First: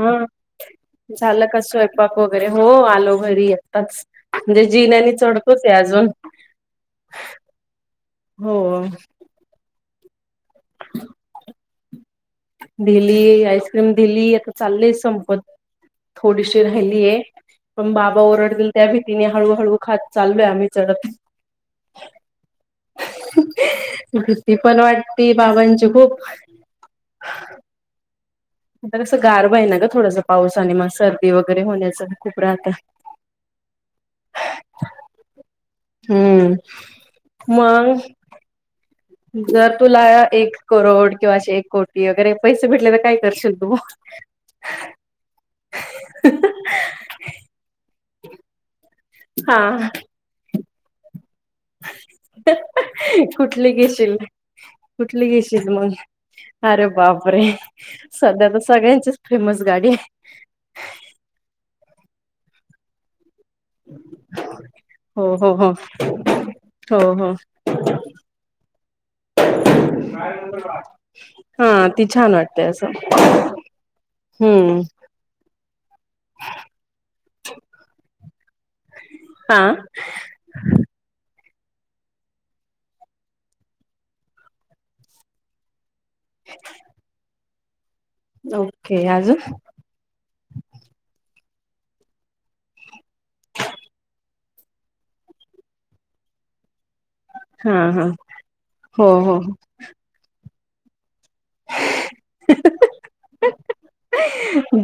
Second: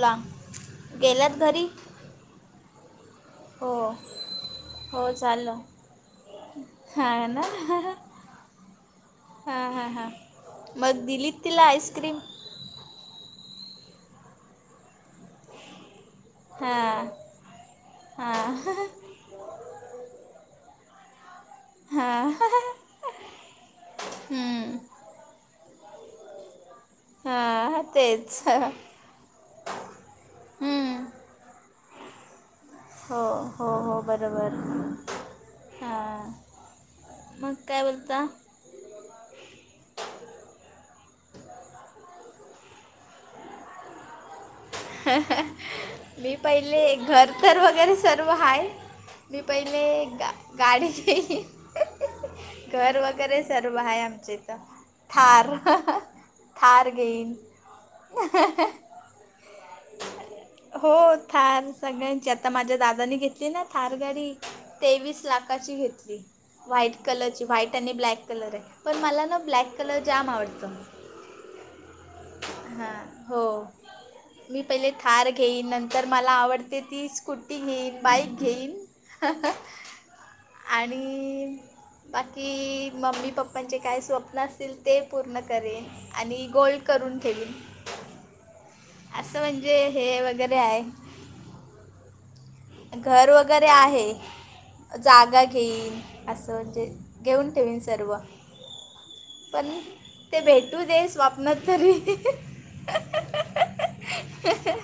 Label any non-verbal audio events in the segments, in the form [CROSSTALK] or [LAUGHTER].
ला हम गेलात झालं का घरी स्वयपाक वगैरे हो आलो. बरी हो आताच जे जिन्याने चढतोच चे अजून. हाय ना ह ह. हो. हां हां हां मग दिली तिला आईस्क्रीम? दिली आईस्क्रीम दिली आता चाललेय संपत. थोडीशी राहिली हां आहे पण बाबा ओरडतील हां त्या भेतीीने हळूहळू खात चाललोय आम्ही चढत. हा. भीती पण वाटति बाबांची खूप. हा तेच. आता कसं गारवा हे ना ग थोडसं पाऊस आणि मंग हम्म, सर्दी वगैरे होण्याचं खूप राहतं. हो हो हो बरोबर हा. हम्म. मग काय बोलता. जर तुला एक करोड किंवा अशे एक कोटी वगैरे पैसे भेटले तर काय करशील तू. [INAUDIBLE] मी पहिले घर तर वगैरे सर्व हाय. मी हा पहिले गा गाडी घेईन. घर वगैरे कुठली सर्व आहे घेशील आमचे इथं कुठली थार. घेशील मग अरे थार घेईन बापरे सध्या तर सगळ्यांचीच फेमस गाडी आहे. हो थार सगळ्यांची आता माझ्या दादानी घेतली ना. थारगाडी तेवीस हो हो हो लाखाची घेतली. व्हाईट हो हो कलरची व्हाईट आणि ब्लॅक कलर आहे पण मला ना ब्लॅक कलर जाम आवडतो. हा ती छान वाटते असं. हां हो मी हम्म पहिले थार घेईन नंतर मला आवडते ती स्कुटी घेईन बाईक घेईन. हा आणि. बाकी मम्मी पप्पांचे काय स्वप्न असतील ते पूर्ण करेन. आणि गोल्ड करून ठेवीन. [UNINTELLIGIBLE] असं म्हणजे हे वगैरे आहे. घर वगैरे आहे जागा घेईन असं म्हणजे. घेऊन ठेवीन हा हा सर्व हो हो पण ते भेटू दे स्वप. स्वप्नात तरी.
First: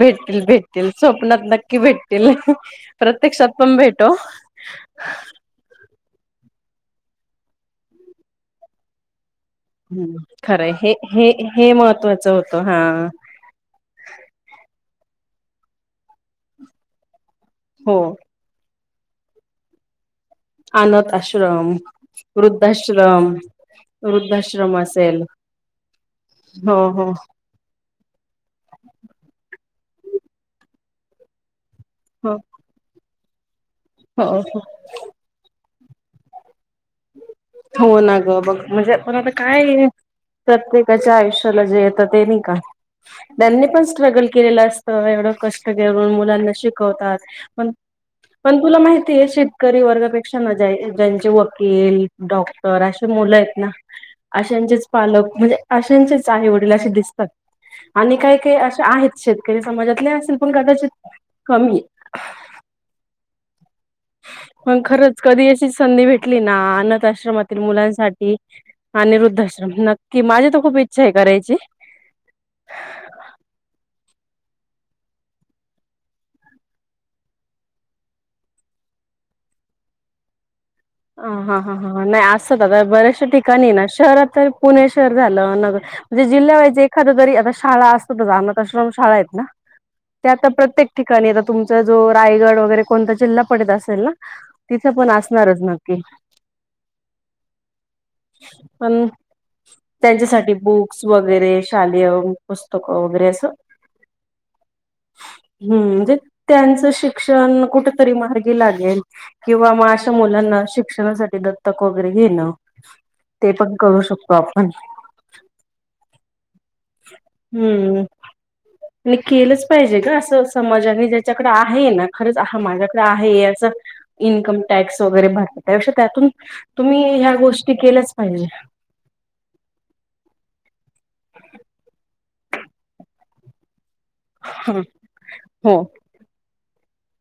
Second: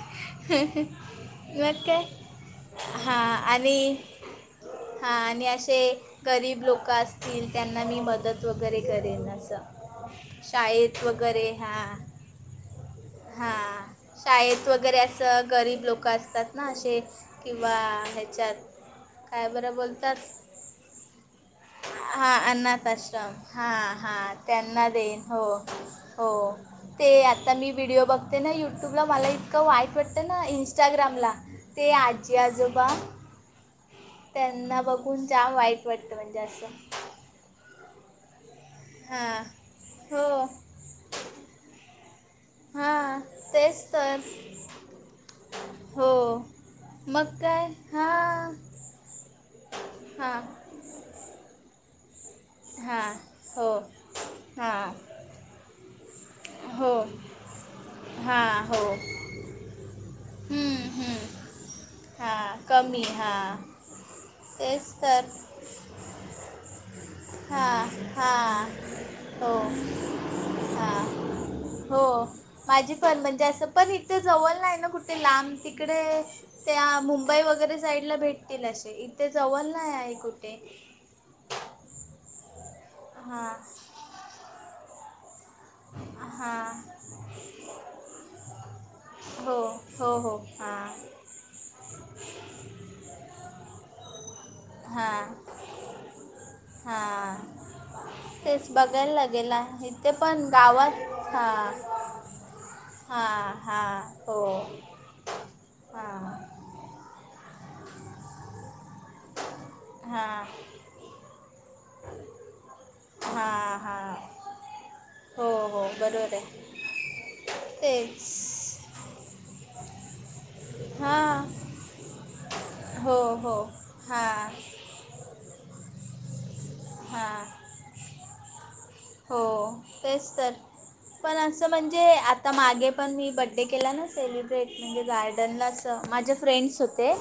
भेटतील भेटतील स्वप्नात नक्की मग काय भेटतील. हां पप्रत्यक्षात पण आणि भेटो. हां आणि असे गरीब लोकं असतील त्यांना मी मदत वगैरे करेन असं. हम्म खरंय हे शाळेत हे वगैरे हे महत्वाचं होतं हा. हा शाळेत वगैरे असं गरीब लोक असतात ना असे. किंवा हो ह्याच्यात काय बरं बोलतात. अनाथआश्रम हा अनाथ आश्रम हां हां वृद्धाश्रम त्यांना असेल देईन हो हो ते आता. तर मी व्हिडिओ बघते ना यूट्यूबला मला इतकं वाईट वाटतं ना इंस्टाग्रामला. ते हो आजी आजोबा. हो हो त्यांना बघून जाम वाईट वाटतं म्हणजे असं. हो ना गं बघ. म्हणजे आपण आता हां काय आहे हो प्रत्येकाच्या आयुष्याला जे येतं ते नाही का. हां त्यांनी पण तेच तर स्ट्रगल केलेलं अस. त एवढं कष्ट हो करून मुलांना शिकवतात मग काय पण. हां पण तुला माहितीय शेतकरी वर्गापेक्षा हां ना ज ज्यांचे वकील. डॉक्टर अशे हां मुलं आहेत ना हो अशाचेच. हां पालक म्हणजे अशांचेच आई वडील असे हो दिसतात आणि काही काही हां असे हो आहेत. शेतकरी समाजातले असल पण कदाचित कमी. हां कमी हा. मग खरंच कधी अशीच संधी भेटली ना. अनाथाआश्रमातील हा मुलांसाठी हा आणि हो वृद्धाश्रम नक्की माझी तर खूप हा इच्छा आहे करायची. हो माझी पण म्हणजे असं पण इथे जवळ नाही ना कुठे लांब तिकडे. त्या मुंबई वगैरे साईड ला भेटतील असे इथे जवळ नाही आहे कुठे. अं हा हा हा नाही असतात आता बऱ्याचशा हां ठिकाणी ना शहरात तर पुणे शहर झालं नग. म्हणजे हां जिल्हाव्हाइस एखाद जरी आता शाळा असतातच अनाथाश्रम शाळा आहेत ना. हो हो ते हो आता प्रत्येक हां ठिकाणी. तुमचा जो रायगड वगैरे कोणता जिल्हा पडत असेल ना तिथे पण हां असणारच ना. ओके. हां तेच बघायला लागेलं आहेत ते पण गावात बुक्स वगैरे हा. शालेय पुस्तकं हा वगैरे असं हा हो हम्म म्हणजे हां त्यांनच शिक्षण कुठं तरी मार्गी लागेल. किंवा मग अशा हां मुलांना शिक्षणासाठी दत्तक वगैरे घेणं. ते पण हां करू हां शकतो आपण. हो हो बरोबर आहे. हम्म. तेच केलंच पाहिजे अगं असं समाजाने हां ज्याच्याकडे आहे ना खरच. हा माझ्याकडे हो आहे हो याच हां इन्कम टॅक्स वगैरे भरतात त्यापेक्षा त्यातून. तुम्ही ह्या हां गोष्टी केल्याच पाहिजे. हो तेच तर पण असं म्हणजे आता मागे पण मी ब. बडे केला ना सेलिब्रेट हा म्हणजे गार्डनला हो असं माझे फ्रेंड्स होते.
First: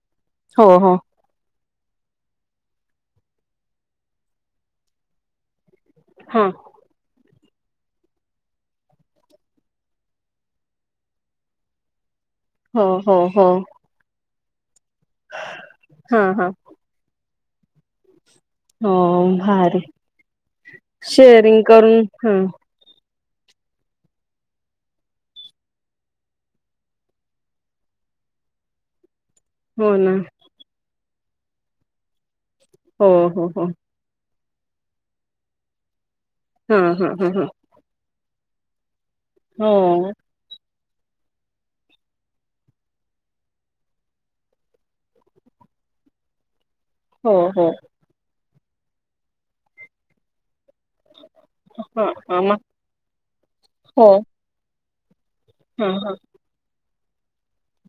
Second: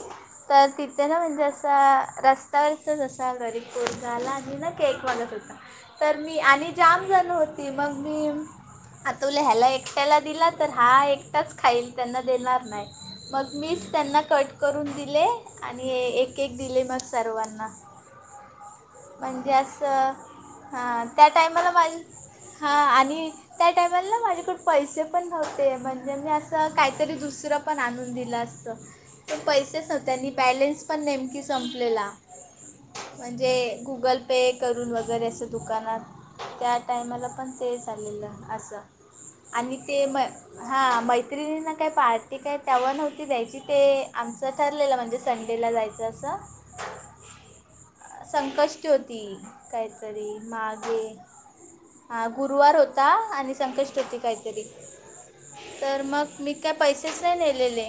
तर हो हो तिथे ना म्हणजे असं. असा रस्त्यावरचाच असा गरीब [UNINTELLIGIBLE] आला आणि ना केक मागत होता. तर मी हा आणि जाम झाल होती मग मी. हा तुला ह्याला एकट्याला दिला तर हा एकटाच खाईल. त्यांना देणार हो नाही हो हो मग मीच त्यांना कट करून. दिले आणि हा एक हा एक दिले मग सर्वांना. हो म्हणजे भारीे असं हां त्या शेअरिंग टायमाला माझी करून हम्म. हां आणि त्या टाइमाला ना माझ्याकड पैसे पण नव्हते म्हणजे मी असं काहीतरी दुसरं. पण आणून दिलं असतं. तर पैसेच हो नव्हते ना आणि बॅलेन्स पण नेमकी संपलेला हो हो हो म्हणजे. गुगल पे करून वगैरे असं दुकानात. त्या हा हा टाइमाला हा हा पण ते चाललेलं असं आणि हो ते म. हा मैत्रिणी ना काय पार्टी काय तेव्हा नव्हती द्यायची ते आमचं ठरलेलं म्हणजे संडेला जायच. जसं. हो हो संकष्टी होती काहीतरी मागे. हां हा हां मग गुरुवार होता आणि संकष्टी हो होती काहीतरी हां तर हां मग. मी काय पैसेच नाही नेलेले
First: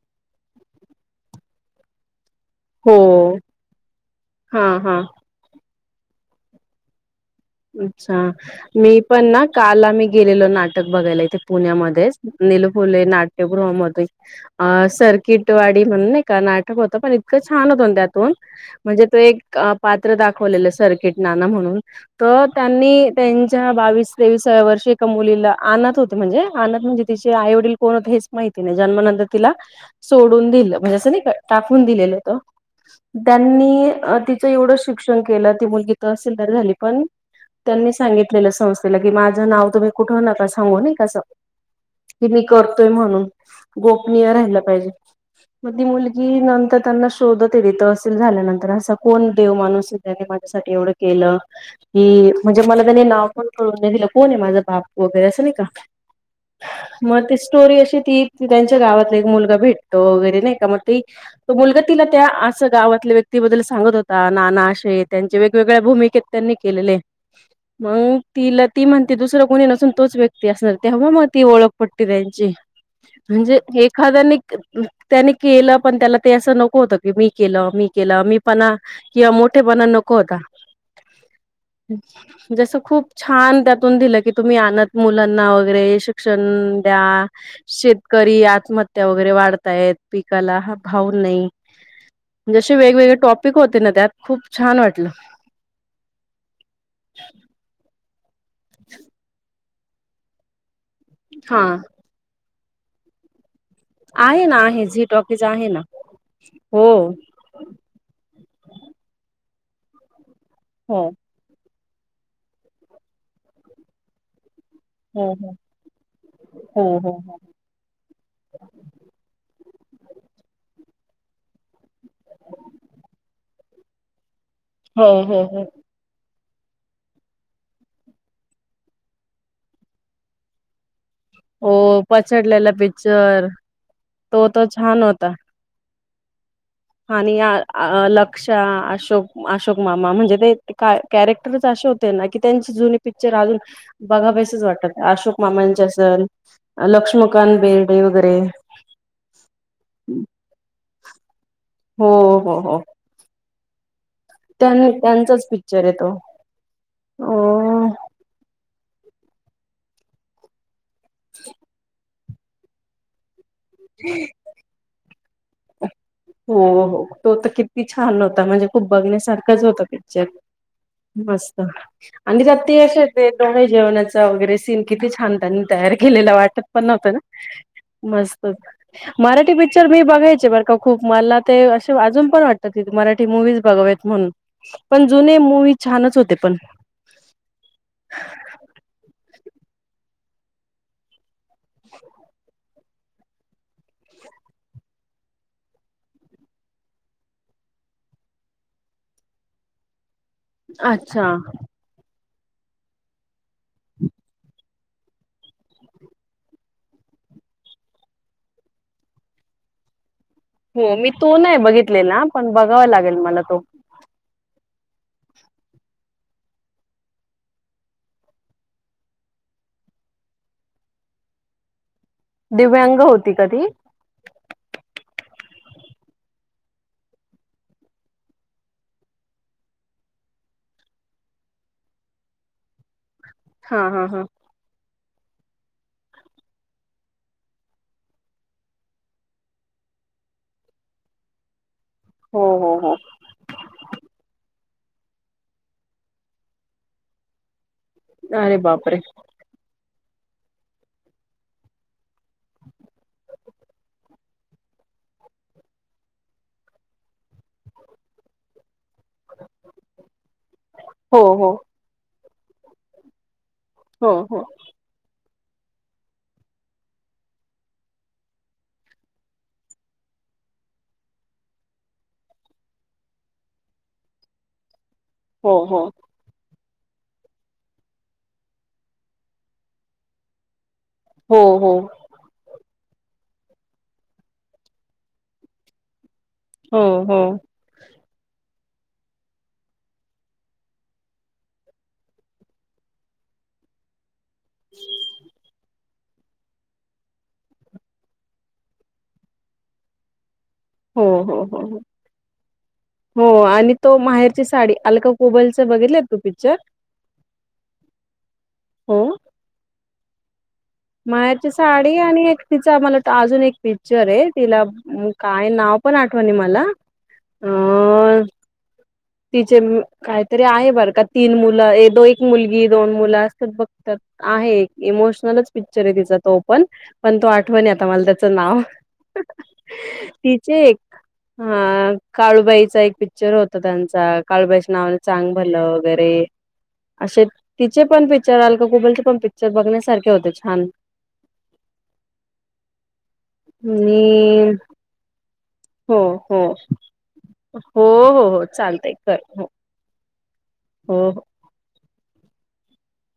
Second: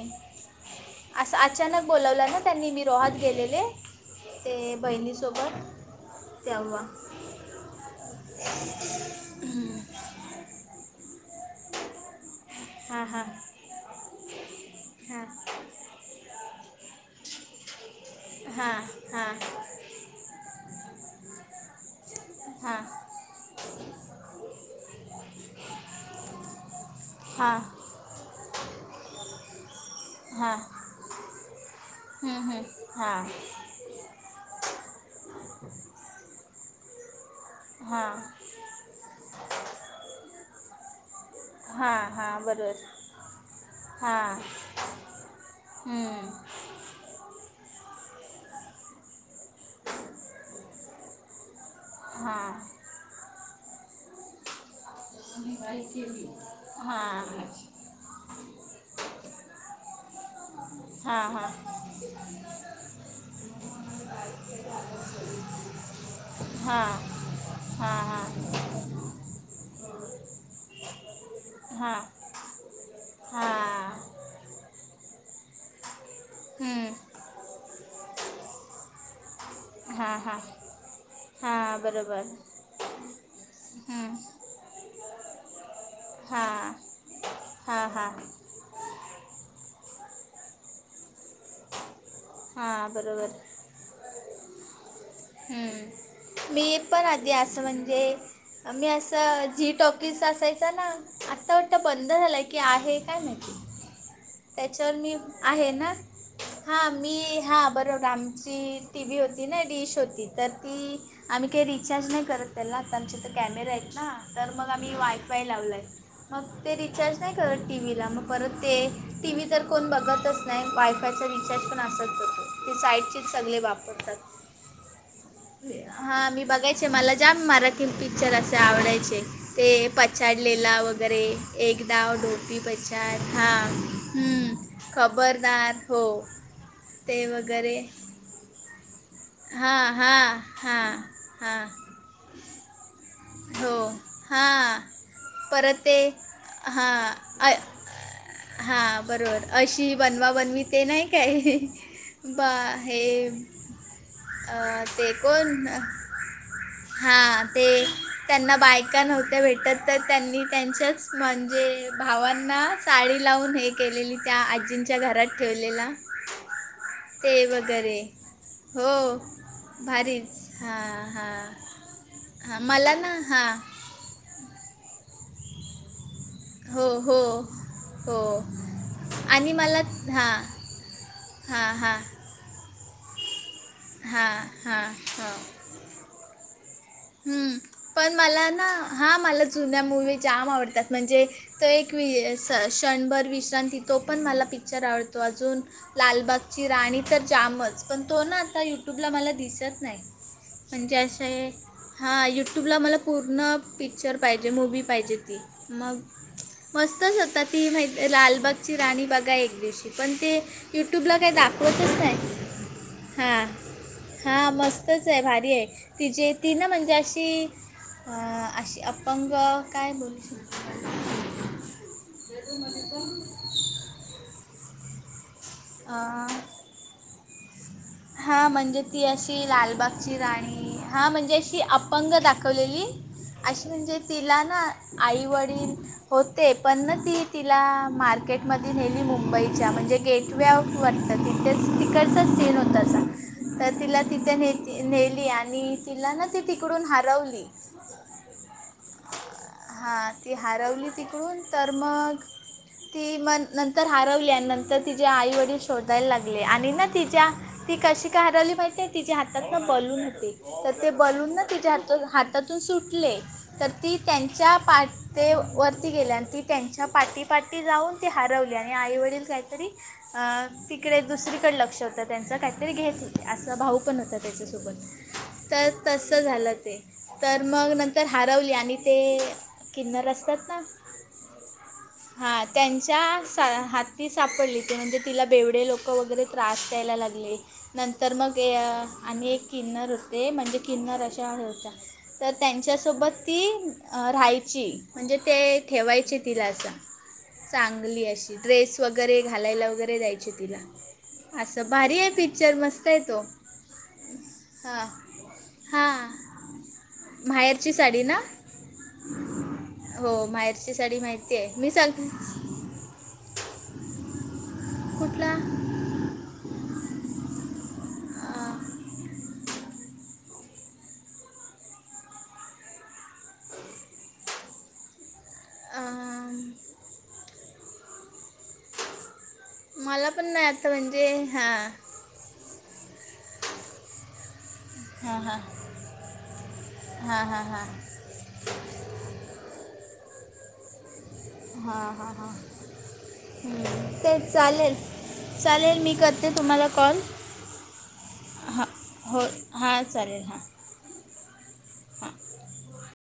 असं अचानक बोलावलं ना. त्यांनी मी हो रोहात गेलेले हां ते हां बहिणीसोबत. तेव्हा. अच्छा मी पण ना काल आम्ही गेलेलो नाटक बघायला इथे. पुण्यामध्येच निलफुले हां हां नाट्यगृहामध्ये अ हां सर्किट. ट अडी म्हणून नाही का नाटक होतं पण इतकं छान होत ना त्यात हां म्हणजे ते हां एक पात्र दाखवलेलं सर्किट नाना म्हणून. अ हां त्यांनी त्यांच्या बावीस तेवीसाव्या वर्षी एका मुलीला अनाथ होते म्हणजे अनाथ म्हणजे तिचे आई हां वडील. कोण होत हेच माहिती नाही जन्मानंतर तिला. सोडून हां दिलं म्हणजे असं नाही टाकून दिलेलं होत हां त्यांनी ती. च एवढं शिक्षण केलं ती मुलगी तहसीलदार झाली पण त्यांनी हां सांगितलेल. [UNINTELLIGIBLE] [UNINTELLIGIBLE] माझं नाव तुम्ही कुठं नका सांगू नाही का असं. हां की हां मी बरोबर करतोय म्हणून गोपनीय हां राहिलं पाहिजे. मग ती हां मुलगी नंतर त्यांना शोधत आहे तिथं तहसील झाल्यानंतर असा कोण देव माणूस आहे त्याने माझ्यासाठी एवढं केलं. की हां म्हणजे मला त्याने नाव पण कळू नाही दिलं कोण आहे माझं बाप? वगैरे असं नाही का? मग ती हां स्टोरी अशी ती ती त्यांच्या गावातला एक मुलगा भेटतो वगैरे नाही का? मग ती हां हां तो हां मुलगा तिला त्या असं गावातल्या व्यक्तीबद्दल सांगत होता नाना असे त्यांचे वेगवेगळ्या भूमिकेत त्यांनी केलेलेय. हां मग हां तिला ती म्हणते दुसरं कोणी नसून तोच व्यक्ती असणार तेव्हा मग ती ओळख पटते त्यांची. हां म्हणजे एखाद्याने [UNINTELLIGIBLE] त्याने केलं पण त्याला ते असं नको होतं की मी केलं मी केलं मीपणा किंवा मोठेपणा नको हां होता. हां हां बरोबर जसं खूप छान त्यातून हं. दिलं की तुम्ही अनाथ मुलांना वगैरे शि क्षण हां द्या हां हां शेतकरी आत्म हत्या वगैरे वाढतायेत पिकाला हा भाव नाही. जसे हां वेगवेगळे बरोबर टॉपिक होते ना त्यात खूप छान वाटलं. हम्म, मी पण आधी असं म्हणजे आम्ही असं झी टॉकीज असायचं ना? आत्ता हां. वाटतं बंद झालाय की आहे काय नक्की? आहे ना आहे झी टॉकीज आहे ना, हां हो. मी हां बरोबर आमची टी व्ही होती नाही डिश होती तर ती हो. आम्ही काही रिचार्ज नाही करत त्याला आता आमच्या इथं कॅमेरे आहेत. ना तर मग आम्ही हो वायफाय हो लावलय मग ते हो हो रिचार्ज नाही करत. टी व्हीला मग परत ते टी व्ही तर कोण बघतच नाही वायफायचा रिचार्ज पण असच जातो. ते साईडचेच सगळे वापरतात. होय होय होय. हां मी बघायचे मला जाम मराठी पिक्चर असे आवडायचे. ते पछाडलेला वगैरे. एक हो डाव डोभी पचडलेला पछाड पिक्चर हां, तो हम्म तर छान होता. खबरदार. हो. ते आणि आ वगैरे अ लक्षा, अशोक हा अशोक मामा हा म्हणजे ते [UNINTELLIGIBLE] हा हा कॅरेक्टरच असे होते ना की त्यांचं जुनी पिक्चर अजून हो हा बघावेसेच वाटतात अशोक मामांचे परत ते असल अ हा लक्ष्मीकांत अ- बेर्डे वगैरे हा बरोबर अशी बनवा बनवी ते नाही काय? हो बा हो हो हे अ त्यां ते पण त्यांचाच पिक्चर आहे तो अ हां ते त्यांना बायका नव्हत्या भेटत तर त्यांनी त्यांच्याच म्हणजे भावांना साडी लावून हे केलेली त्या आजींच्या घरात ठेवलेला हो हो, तो ते तर किती वगैरे छान होता म्हणजे खूप हो बघण्यासारखंच होता पिक्चर. भारीच हां मस्त. हां आणि त्यात हां ते मला असे ना ते हां डोहाळे जेवणाचा वगैरे सीन किती छान त्यांनी तयार केलेला वाटत पण हो नव्हत ना? हो हो मस्त आणि मराठी मला पिक्चर मी हां बघायचे [UNINTELLIGIBLE] खूप मला ते हां असे हां अजून पण वाट [UNINTELLIGIBLE] मराठी मूवीज बघावेत म्हणून हां हां पण जुने हो मूवी छानच होते पण. हम्म, पण मला ना हां मला जुन्या मूवी जाम आवडतात म्हणजे तो एक वि श-क्षणभर विश्रांती तो पण मला पिक्चर आवडतो अजून लालबागची राणी तर जामच पण तो ना आता यूट्यूबला मला दिसत नाही म्हणजे अच्छा असे हां यूट्यूबला मला पूर्ण पिक्चर पाहिजे मूवी पाहिजे ती मग मस्तच होता ती माहिते लालबागची राणी बघा एक दिवशी पण ते यूट्यूबला काय दाखवतच नाही. बघावं लागेल. मला हां तो हां मस्तच आहे भारी आहे तिचेे ती ना म्हणजे अशी अ अशी अपंग काय बोलू शकते. दिव्यांग होती का ती? [INAUDIBLE] [INAUDIBLE] हां म्हणजे ती अशी लालबागची राणी हां म्हणजे अशी अपंग दाखवलेली अशी हा म्हणजे हा हा तिला ना आईवडील होते पण ती तिला मार्केटमध्ये नेली मुंबईच्या म्हणजे गेट वे ऑफ [UNINTELLIGIBLE] तिकडचाच हो सीन हो होता हो असा. तर तिला तिथे नेती नेली आणि तिला ना ती तिकडून हरवली. अरे बापरे. हां ती हरवली तिकडून तर मग ती मन नंतर हरवली आणि नंतर तिचेे आई वडील शोधायला लागले आणि ना तिच्या ती कशी काय हरवली माहिते? तिच्या हातात ना बलून होते, तर ते हो बलून ना हो तिच्या [UNINTELLIGIBLE] हातातून सुटले. तर ती हो हो त्यांच्या पा ते वरती गेले आणि ती त्यांच्या पाठी पाठी जाऊन ती हरवली आणि आईवडील काहीतरी अ तिकडे दुसरीकडे लक्ष होतं त्यांचं काहीतरी घेत होते असं भाऊ पण होता त्याच्यासोबत हो तर हो तसं झालं ते तर मग नंतर हरवली आणि ते किन्नर असतात ना? हो हो. हां त्यांच्या सा हाती सापडली ती म्हणजे तिला बेवडे लोकं वगैरे त्रास हो द्यायला हो हो लागले. नंतर मग ये आणि एक किन्नर होते म्हणजे किन्नर अशा होत्या. तर त्यांच्यासोबत ती राहायची म्हणजे ते ठेवायचे तिला असं. चांगली अशी ड्रेस वगैरे घालायला वगैरे द्यायचे तिला. हो हो हो असं भारी आहे पिक्चर मस्त आहे तो हो. आणि तो माहेरची साडी हां अलका कुबल चं बघितलंय हां तू पिक्चर? माहेरची साडी ना? हो माहेर माहेरची साडी आणि एक तिचा मला [UNINTELLIGIBLE] अजून एक पिक्चर आहे तिला कुठला काय नाव? पण आठवणी मला अ अं, [UNINTELLIGIBLE] काय तर आहे बरं का? तीन मुलं ये दो एक मुलगी दोन मुलं असतात बघतात. आहे एक इमोशनलच पिक्चर आहे तिचा तो अं, पण, पण तो आठवाय नाही आता मला त्याचं नाव. मला पण नाही आता [UNINTELLIGIBLE] म्हणजे हां काळूबाईचा एक पिक्चर होता त्यांचा. काळूबाईच्या नावान हां चांग हां भलं वगैरे असे हां हां हां तिचे पण पि... त्यावेळी अलका कुबल चे पण पिक्चर बघण्यासारखे होते छान. हा हा हा हम ते आणि चालेल. चालेल मी हो करते. हो तुम्हाला कॉल. हो हो हो... हां चालतय चायतय बर हो हं हां चालेल हां हो हो हो. हां